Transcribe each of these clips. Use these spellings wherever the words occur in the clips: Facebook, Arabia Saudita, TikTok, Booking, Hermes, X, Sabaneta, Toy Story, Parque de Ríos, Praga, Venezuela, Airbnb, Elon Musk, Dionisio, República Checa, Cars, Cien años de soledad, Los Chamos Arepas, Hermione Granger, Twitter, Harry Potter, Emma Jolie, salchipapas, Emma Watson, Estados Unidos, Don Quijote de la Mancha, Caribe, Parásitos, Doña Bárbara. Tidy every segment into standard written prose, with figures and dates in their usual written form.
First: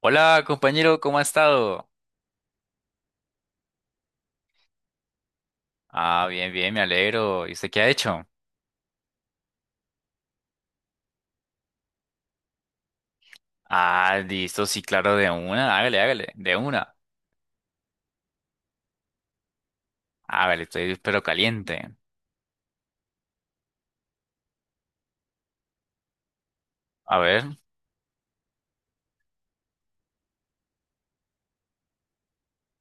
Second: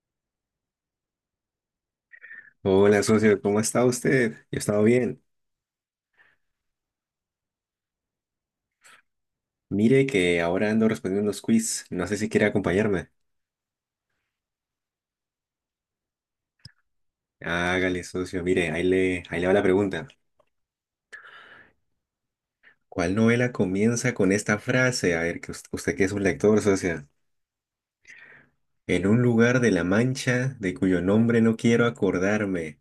Hola, compañero, ¿cómo ha estado? Hola, socio, ¿cómo está usted? Yo he estado bien. Ah, bien, bien, me alegro. ¿Y usted qué ha hecho? Mire que ahora ando respondiendo unos quiz. No sé si quiere acompañarme. Ah, listo, sí, claro, de una, hágale, hágale, de una. Hágale, socio. Mire, ahí le va la pregunta. Hágale, estoy pero caliente. ¿Cuál novela comienza con esta frase? A ver, que usted, que es un lector, socio. A ver. En un lugar de la Mancha de cuyo nombre no quiero acordarme.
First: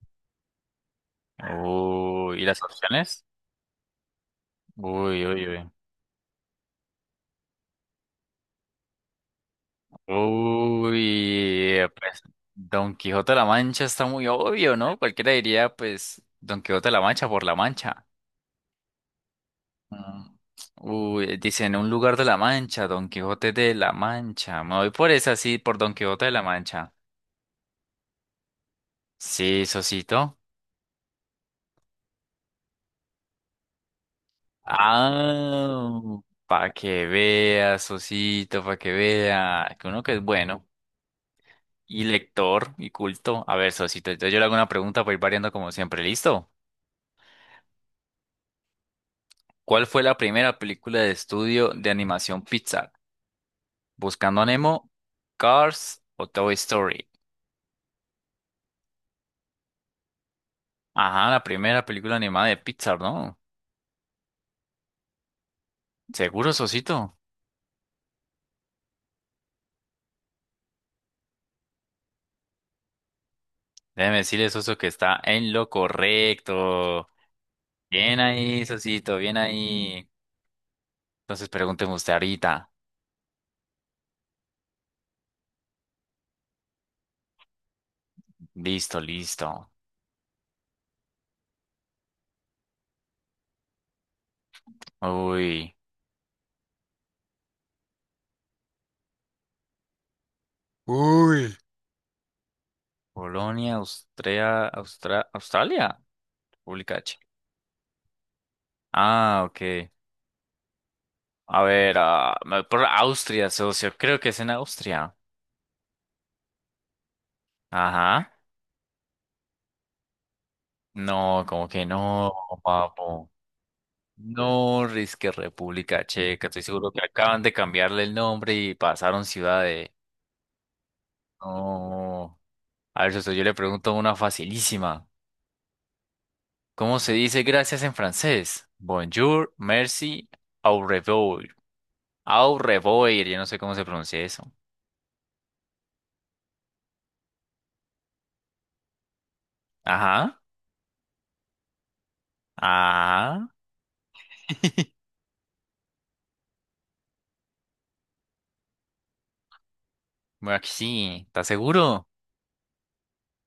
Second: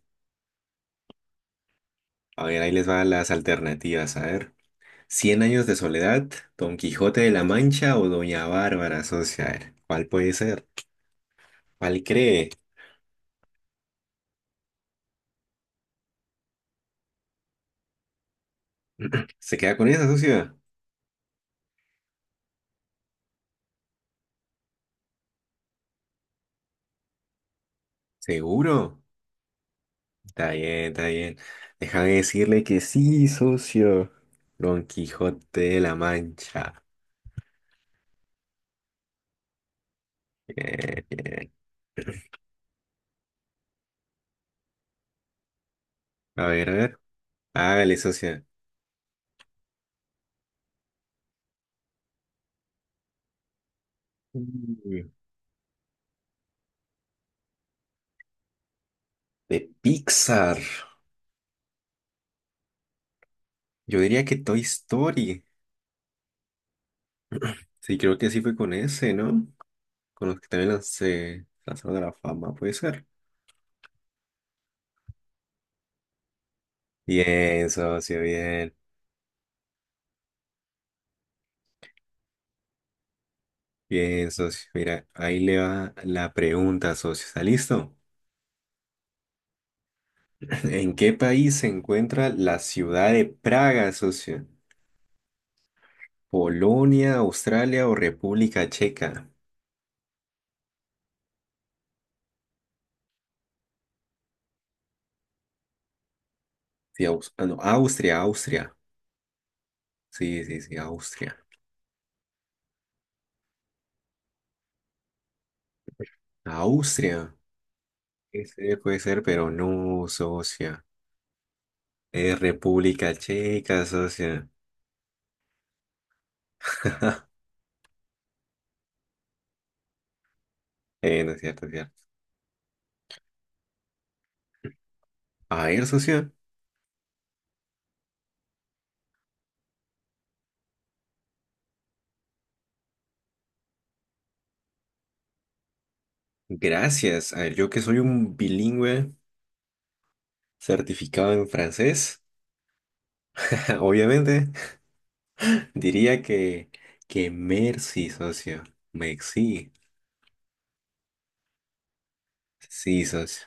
Uy, ¿y A las ver, ahí les van opciones? las alternativas. A ver. Uy, ¿Cien uy, años uy. de soledad, Don Quijote de la Mancha o Doña Bárbara, socio? A ver, ¿cuál puede ser? Uy, ¿Cuál pues cree? Don Quijote de la Mancha está muy obvio, ¿no? Cualquiera diría, pues, Don Quijote de la Mancha por la Mancha. ¿Se queda con esa, Mm. socio? Uy, dicen un lugar de la Mancha, Don Quijote de la Mancha. Me voy por esa, sí, por Don Quijote de la Mancha. ¿Seguro? Sí, Sosito. Está bien, está bien. Déjame decirle que sí, socio. Don Quijote de Ah, la para Mancha. que vea, Sosito, para que vea. Que uno que es bueno Bien, bien. y lector y culto. A ver, Sosito, entonces yo le hago una pregunta para ir variando como siempre. A ¿Listo? ver, a ver. Hágale, socio. ¿Cuál fue la primera película de estudio de animación Pixar? ¿Buscando a Nemo, Mm, Cars o Toy Story? de Pixar. Ajá, la primera película animada de Pixar, ¿no? Yo diría que Toy Story. Seguro, Sosito. Sí, creo que sí fue con ese, ¿no? Con los que también lancé lanzaron a la fama, puede ser. Déjeme decirle, Soso, que está en lo correcto. Bien, Bien socio, ahí, bien. Sosito, bien ahí. Entonces pregúnteme usted ahorita. Bien, socio. Mira, ahí le va la pregunta, socio. ¿Está listo? Listo, listo. ¿En qué país se encuentra la ciudad de Praga, socio? Uy. Polonia, Australia o República Checa. Uy. Polonia, Austria, Australia, República Sí, H. Ah, no, Austria, Austria. Ah, ok. Sí, sí, sí, Austria. A ver, ah, me voy por Austria, socio. Creo que es en Austria. Austria. Ajá. Ese puede ser, pero no, socia. No, como que no, Es República papo. Checa, socia. No, risque República Checa. Estoy seguro que acaban de cambiarle el nombre y pasaron ciudad de. No es cierto, es cierto. No. A ver, socio, yo le pregunto una facilísima. A ver, socia. ¿Cómo se dice gracias en francés? Bonjour, merci, au revoir. Au revoir, yo no sé cómo se pronuncia eso. Gracias. A ver, yo que soy un bilingüe Ajá, certificado en francés, ajá. obviamente, diría que merci, socio. Merci. Bueno, aquí sí. ¿Estás seguro? Sí, socio.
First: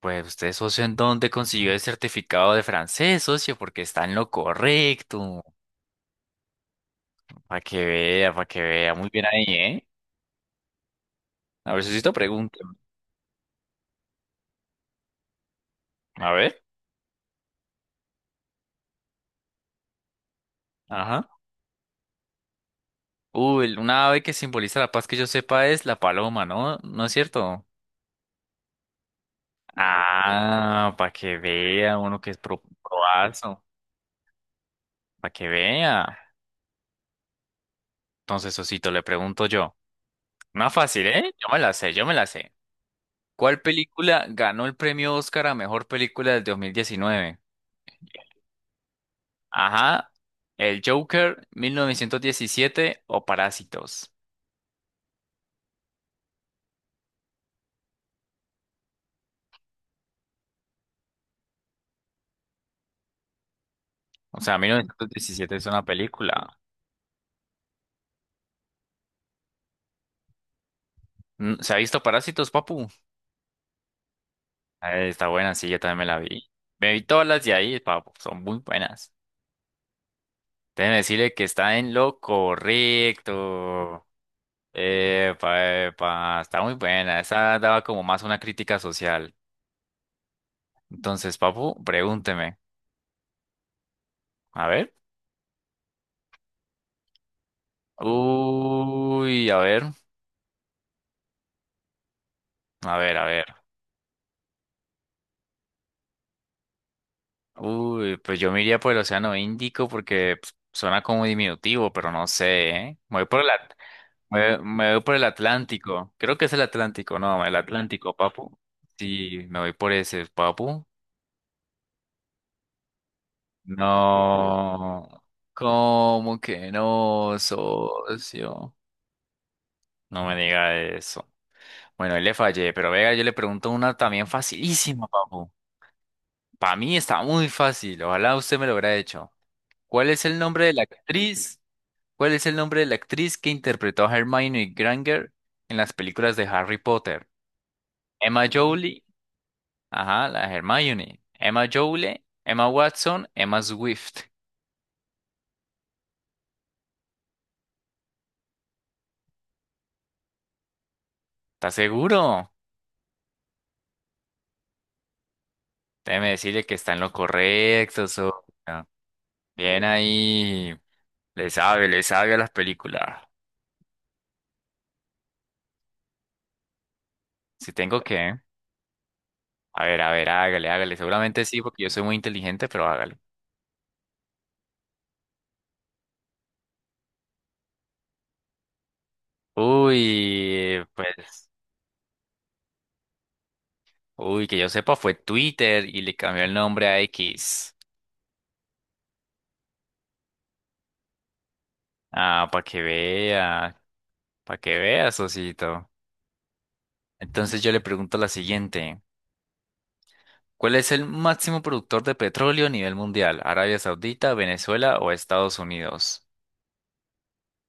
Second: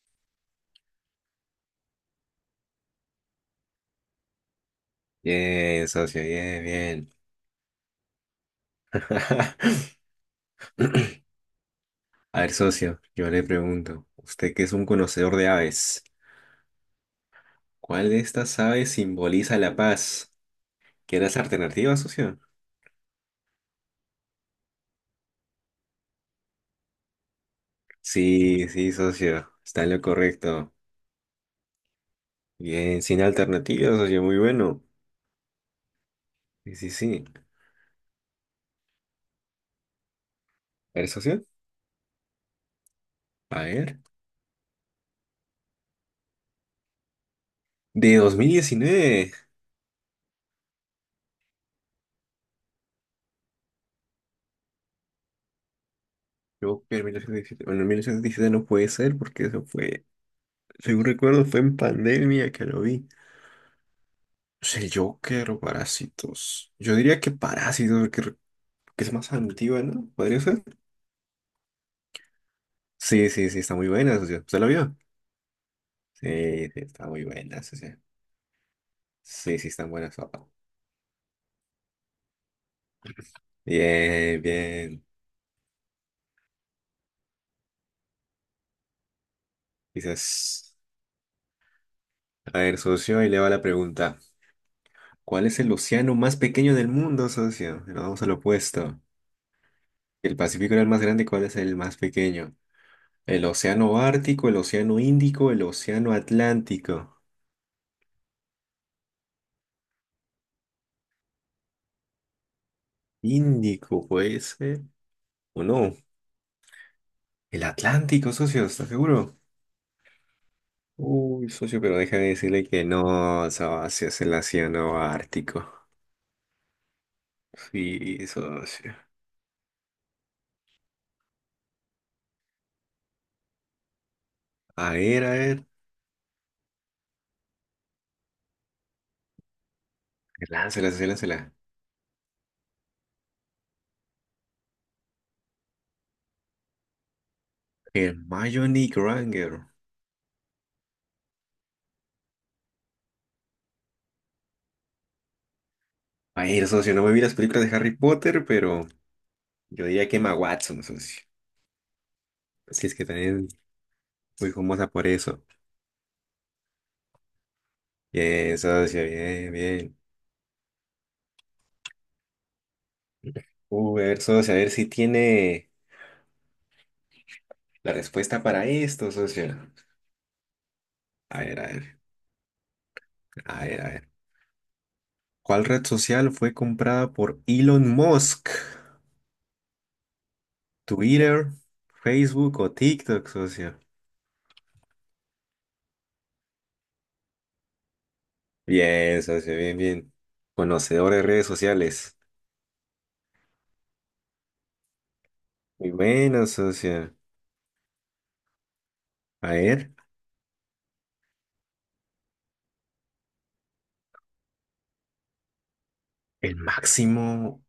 Pues usted, socio, ¿en dónde consiguió el certificado de francés, socio? Porque está en lo correcto. Bien, socio. Bien, bien. Para que vea, para que vea. Muy bien ahí, ¿eh? A ver, sociito, A ver, pregúnteme. socio, yo le pregunto, usted que es un conocedor de aves, A ver. ¿cuál de estas aves simboliza la paz? Ajá. ¿Quieres las alternativas, socio? Uy, una ave que simboliza la paz que yo sepa es la paloma, ¿no? ¿No es cierto? Sí, sí, socio, está en lo correcto. Ah, para que vea uno que es Bien, sin proazo, alternativas, socio, muy bueno. para que vea. Sí, sí, sí. Entonces, Osito, le pregunto yo. Más A fácil, ver, ¿eh? socio, Yo me la sé, yo me la sé. a ¿Cuál ver. película ganó el premio Oscar a mejor película del 2019? De 2019. Ajá, El Joker, 1917 o Parásitos. Yo, en 1917, bueno, en 1917 no puede ser porque eso fue, según recuerdo, fue en pandemia que lo vi. O sea, mil Es El novecientos Joker diecisiete o es una película. Parásitos. Yo diría que Parásitos, que es más antigua, ¿no? ¿Podría ser? Mm, ¿se ha visto Parásitos, papu? Sí, sí, sí, está muy buena, socio. ¿Usted lo vio? Está buena, sí, yo también me la vi. Sí, sí, Me vi está muy todas las de buena, ahí, socio. papu, son muy buenas. Sí, sí, están buenas, papá. Déjeme decirle que está en lo correcto. Bien, bien. Epa, epa, está muy buena. Esa daba como más una crítica social. Dices, Entonces, papu, pregúnteme. a ver, socio, y le va la pregunta. A ver. ¿Cuál es el océano más pequeño del mundo, socio? Nos vamos al opuesto. Uy, a ver, El Pacífico era el más grande, ¿cuál es el más pequeño? a ver, a ver. El océano Ártico, el océano Índico, el océano Atlántico. Uy, pues yo me iría por el Océano Índico porque pues, suena como diminutivo, pero no sé, ¿eh? Me voy por Índico, puede ser. me voy por el ¿O no? Atlántico. Creo que es el Atlántico, no, el El Atlántico, Atlántico, papu. socio, ¿estás seguro? Sí, me voy por ese, papu. Uy, socio, pero déjame decirle que no, Sabacio es el océano No, ártico. ¿cómo que no, Sí, socio? socio. No me diga eso. Bueno, ahí le fallé, pero venga, yo le pregunto una también A facilísima, ver, a papu. ver. Para mí está muy fácil, ojalá usted me lo hubiera hecho. ¿Cuál es el nombre de la Láncela, socio, láncela. actriz? ¿Cuál es el nombre de la actriz que interpretó a Hermione Granger en las películas de Harry Potter? Emma Hermione Jolie, Granger. ajá, la Hermione. Emma Jolie, Emma Watson, Emma Swift. A ver, socio, no me vi las películas de Harry Potter, pero yo diría que Emma Watson, socio. ¿Estás seguro? Si es que también muy famosa por eso. Déjeme decirle que está en lo correcto, Bien, sobrina. socio, bien, Bien bien. ahí. Le sabe a las películas. Uy, a ver, socio, a ver si tiene Si la tengo que. respuesta para esto, socio. A ver, hágale, hágale. A Seguramente ver, sí, a porque yo ver, soy muy inteligente, pero hágale. a ver, a ver. ¿Cuál red social fue comprada por Elon Musk? Uy, pues. Twitter, Facebook o TikTok, socio. Uy, que yo sepa, fue Twitter y le cambió el nombre a X. Bien, socio, bien, bien. Conocedor de redes sociales. Ah, para que vea. Para que vea, Sosito. Muy bueno, socio. Entonces yo le pregunto la siguiente. A ver, ¿Cuál es el máximo productor de petróleo a nivel mundial? ¿Arabia Saudita, Venezuela o Estados Unidos? el máximo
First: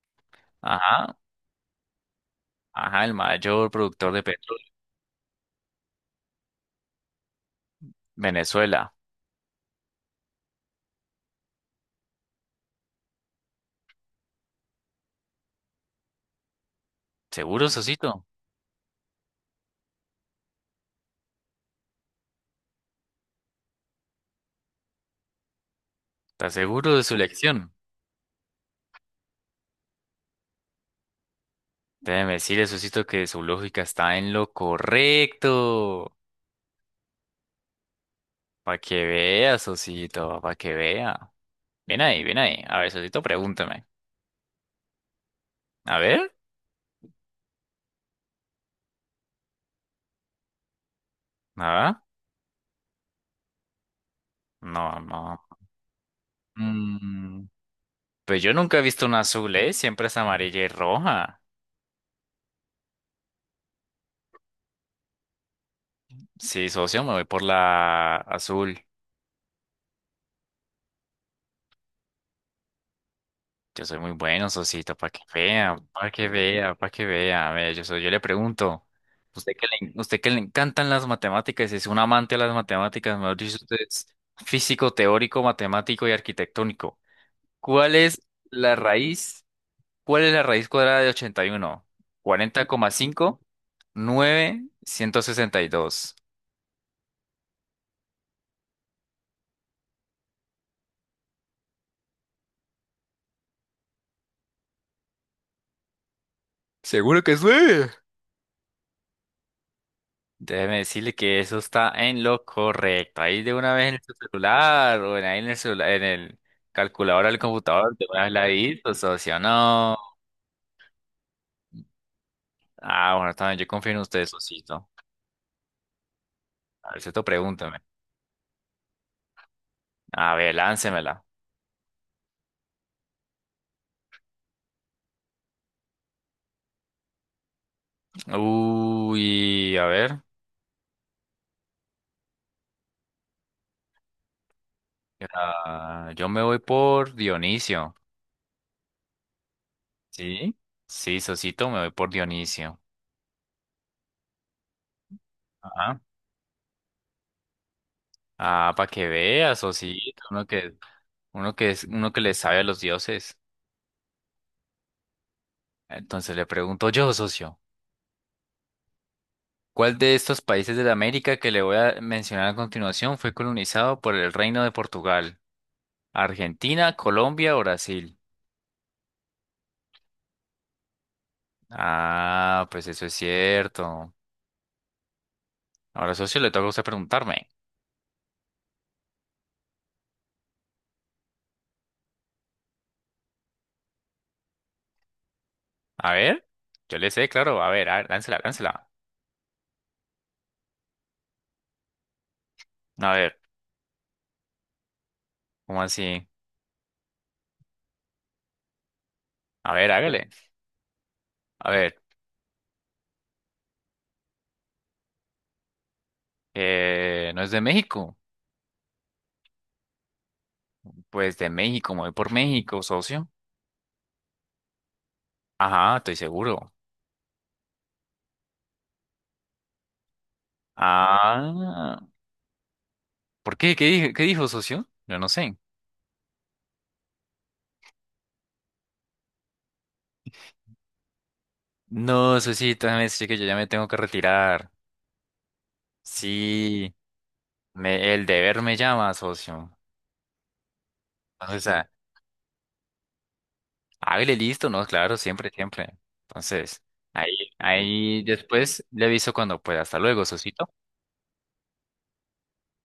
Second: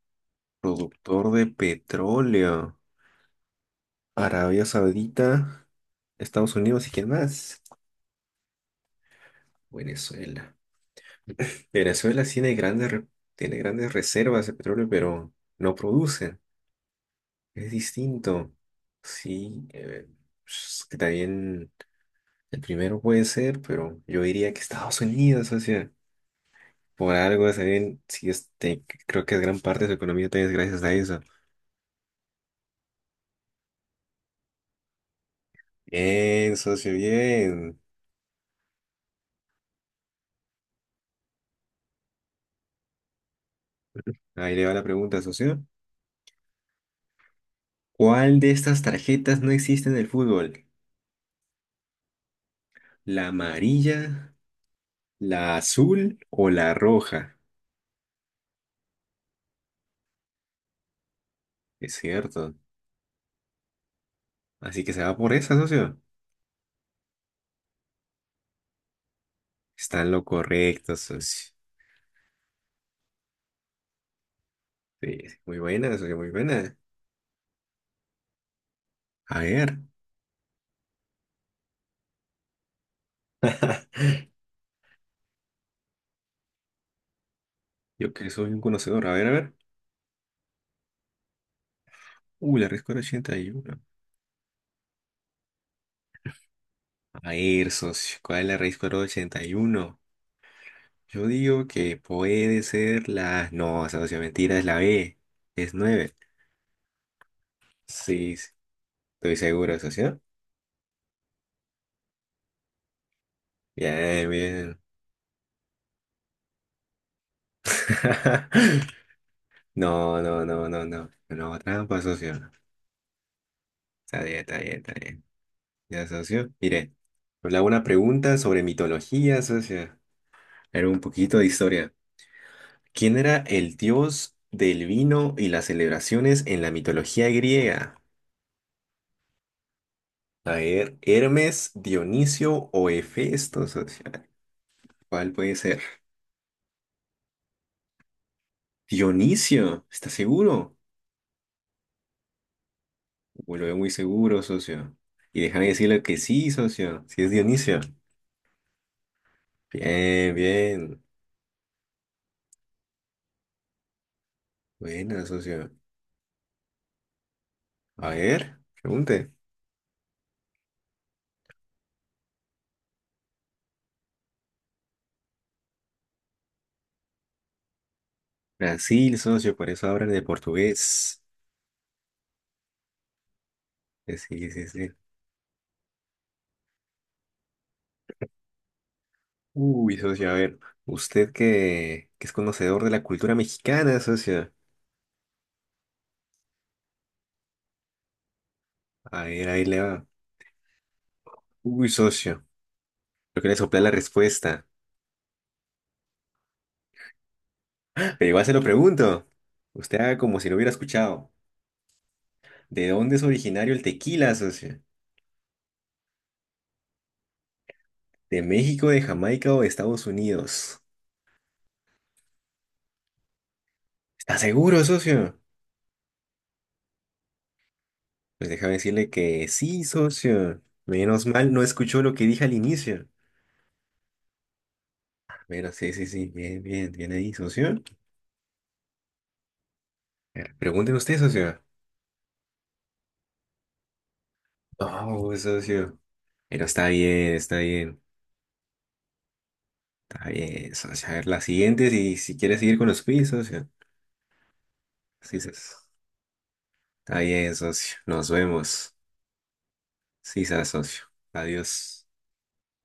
Ajá. productor de petróleo. Ajá, el mayor productor de petróleo. Arabia Saudita, Estados Unidos y quién más. Venezuela. Venezuela. Venezuela tiene grandes reservas de petróleo, pero no produce. ¿Seguro, Es Sosito? distinto. Sí, es que también. El primero puede ser, pero yo diría que Estados Unidos, o sea, ¿Estás seguro de su por algo, elección? saben, sí, creo que es gran parte de su economía también es gracias a eso. Déjeme decirle, Sosito, que su lógica está en lo correcto. Bien, socio, bien. Para que vea, Sosito, para que vea. Bien ahí, bien ahí. A ver, Sosito, pregúntame. Ahí le va la pregunta, socio. A ver, ¿Cuál de estas tarjetas no existe en el fútbol? ¿nada? ¿La amarilla, No, no. la azul o la roja? Mm, pues yo nunca he visto una azul, ¿eh? Siempre es amarilla y roja. Es cierto. Así que se va por esa, socio. Sí, socio, me voy por la azul. Está en lo correcto, socio. Yo soy muy bueno, socito, para Sí, que muy vea, buena, para socio, que muy vea, buena. para que vea. A ver, yo le pregunto, A ver, usted que le encantan las matemáticas, es un amante de las matemáticas, mejor dicho, usted es físico, teórico, matemático y arquitectónico. ¿Cuál yo es que soy un la conocedor, a ver, a raíz? ver. ¿Cuál es la raíz cuadrada de 81? Uy, Cuarenta la coma respuesta era ochenta cinco y uno. nueve ciento sesenta y dos. A ver, socio, ¿cuál es la raíz cuadrada de 81? Yo digo que puede ser la... No, socio, mentira, es la B. Es 9. Seguro que es 9. Sí, sí, estoy seguro, socio. Déjeme decirle que eso está en lo correcto. Ahí de una vez en su Bien, bien. celular o en ahí en el celular, en el calculador del computador, de una vez la hizo, socio. No. No, no, no, no, no. No, trampa, socio, no. Ah, bueno, también yo confío en Está usted, bien, está bien, socito. está bien. Ya, socio. A Mire, ver, cierto, le hago pregúntame. una pregunta sobre mitología, socio. A ver, Era un láncemela. poquito de historia. ¿Quién era el dios del vino y las celebraciones en la mitología griega? Uy, a ver. A ver, Hermes, Dionisio o Hefesto, socio. ¿Cuál puede ser? Ah, yo me voy por Dionisio. Dionisio, ¿estás ¿Sí? seguro? Sí, socito, me voy por Dionisio. Uy, lo veo muy seguro, socio. Y déjame Ajá. decirle que sí, socio. Sí es Dionisio. Ah, para que veas, socito. Bien, bien. Uno que le sabe a los dioses. Buena, socio. Entonces le pregunto yo, socio, A ver, pregunte. ¿cuál de estos países de la América que le voy a mencionar a continuación fue colonizado por el Reino de Portugal? ¿Argentina, Colombia o Brasil? Brasil, socio, por eso hablan de portugués. Ah, pues eso es cierto. Sí, sí, sí. Ahora, socio, le toca a usted preguntarme. Uy, socio, a ver. Usted que es conocedor de la cultura mexicana, socio. A ver, yo le sé, claro. A ver, láncela, láncela. A ver, ahí le va. Uy, socio. A ver, Yo quería soplar la respuesta. ¿cómo así? Pero igual se lo pregunto. A ver, Usted haga hágale. como si lo hubiera escuchado. A ver, ¿De dónde es originario el tequila, socio? ¿No es de México? ¿De México, de Jamaica o de Estados Unidos? Pues de México, me voy por México, socio. ¿Está seguro, socio? Ajá, estoy seguro. Pues déjame decirle que sí, socio. Menos mal no Ah. escuchó lo que dije al inicio. ¿Por qué? Qué dijo, socio? Yo no sé. Pero sí, sí, sí. Bien, bien, bien ahí, socio. A ver, pregúnteme usted, socio. No, socito, déjame decir que yo ya me tengo que retirar. No, socio. Pero está Sí, bien, está bien. me, el deber me llama, socio. Está bien, socio. A ver, la Entonces, siguiente, si quiere seguir con los quiz, socio. hágale listo, ¿no? Claro, Sí, siempre, socio. siempre. Entonces, Está ahí, bien, socio. ahí Nos después vemos. le aviso cuando pueda. Hasta luego, Sí, se socito. asocio. Adiós.